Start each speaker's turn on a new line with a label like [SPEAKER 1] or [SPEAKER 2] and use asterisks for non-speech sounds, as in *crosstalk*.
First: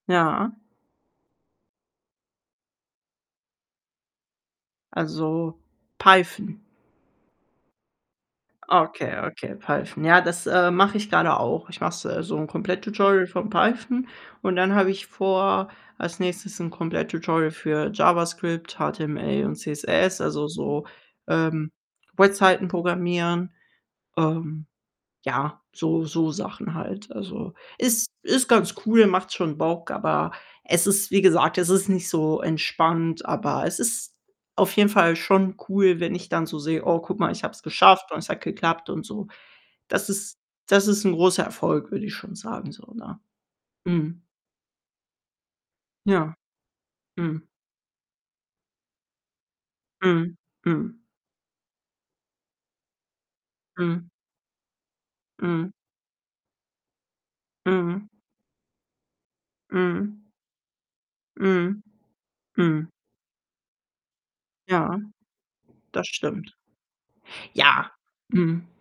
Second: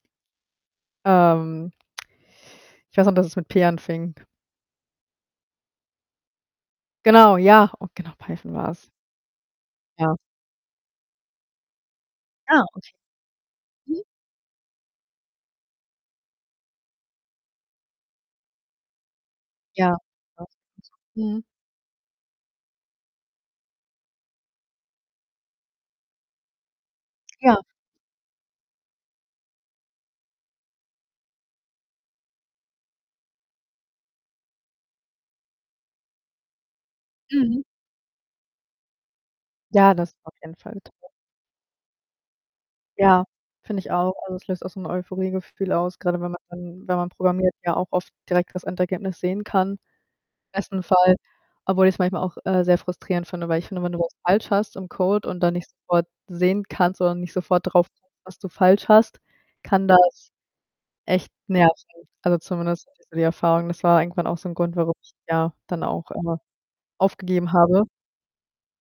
[SPEAKER 1] Ja.
[SPEAKER 2] Ähm Ich weiß noch, dass es mit P anfing.
[SPEAKER 1] Also, Python?
[SPEAKER 2] Genau, ja, oh, genau, Python war's.
[SPEAKER 1] Okay, okay, Python.
[SPEAKER 2] Ja.
[SPEAKER 1] Ja, das, äh, mache ich grade auch. Ich mache es äh, so 'n
[SPEAKER 2] Ja, okay.
[SPEAKER 1] Komplett-Tutorial von
[SPEAKER 2] Mhm.
[SPEAKER 1] Python und dann habe ich vor, als nächstes 'n Komplett-Tutorial für JavaScript, HTML und
[SPEAKER 2] Ja.
[SPEAKER 1] CSS, also,
[SPEAKER 2] *unintelligible*
[SPEAKER 1] so,
[SPEAKER 2] Mhm.
[SPEAKER 1] ähm, Webseiten programmieren. Ähm, ja, so so Sachen halt. Also,
[SPEAKER 2] Ja.
[SPEAKER 1] ist ist ganz cool, macht schon Bock. Aber, es ist, wie gesagt es ist nicht so entspannt, aber, es ist auf jeden Fall schon cool, wenn ich dann so sehe: „Oh, guck mal, ich habe
[SPEAKER 2] Mhm.
[SPEAKER 1] es geschafft und es hat geklappt“, und so.
[SPEAKER 2] Ja,
[SPEAKER 1] Das
[SPEAKER 2] das auf
[SPEAKER 1] ist
[SPEAKER 2] jeden Fall.
[SPEAKER 1] das ist
[SPEAKER 2] *unintelligible*
[SPEAKER 1] 'n großer Erfolg, würde ich schon sagen so, ne?
[SPEAKER 2] Ja, finde ich auch.
[SPEAKER 1] Mhm.
[SPEAKER 2] Also, es löst auch so 'n Euphorie-Gefühl aus, grade wenn
[SPEAKER 1] Ja.
[SPEAKER 2] man wenn man
[SPEAKER 1] Mhm.
[SPEAKER 2] programmiert, ja auch oft direkt das Endergebnis sehen kann,
[SPEAKER 1] Mhm.
[SPEAKER 2] besten
[SPEAKER 1] Mhm.
[SPEAKER 2] Fall. Obwohl ich's manchmal auch, äh, sehr frustrierend finde, weil ich finde, wenn du
[SPEAKER 1] Mhm.
[SPEAKER 2] was falsch hast im Code und dann nicht
[SPEAKER 1] Mhm.
[SPEAKER 2] sofort sehen kannst oder nicht sofort drauf,
[SPEAKER 1] Mhm.
[SPEAKER 2] *unintelligible* was du falsch hast, kann
[SPEAKER 1] Mhm.
[SPEAKER 2] das echt nerven.
[SPEAKER 1] Mhm.
[SPEAKER 2] Also, zumindest
[SPEAKER 1] Mhm.
[SPEAKER 2] hatte ich so die Erfahrung. Das war irgendwann auch so 'n Grund, warum
[SPEAKER 1] Ja,
[SPEAKER 2] ich, ja, dann
[SPEAKER 1] das
[SPEAKER 2] auch irgendwann
[SPEAKER 1] stimmt.
[SPEAKER 2] aufgegeben habe.
[SPEAKER 1] Ja, mhm.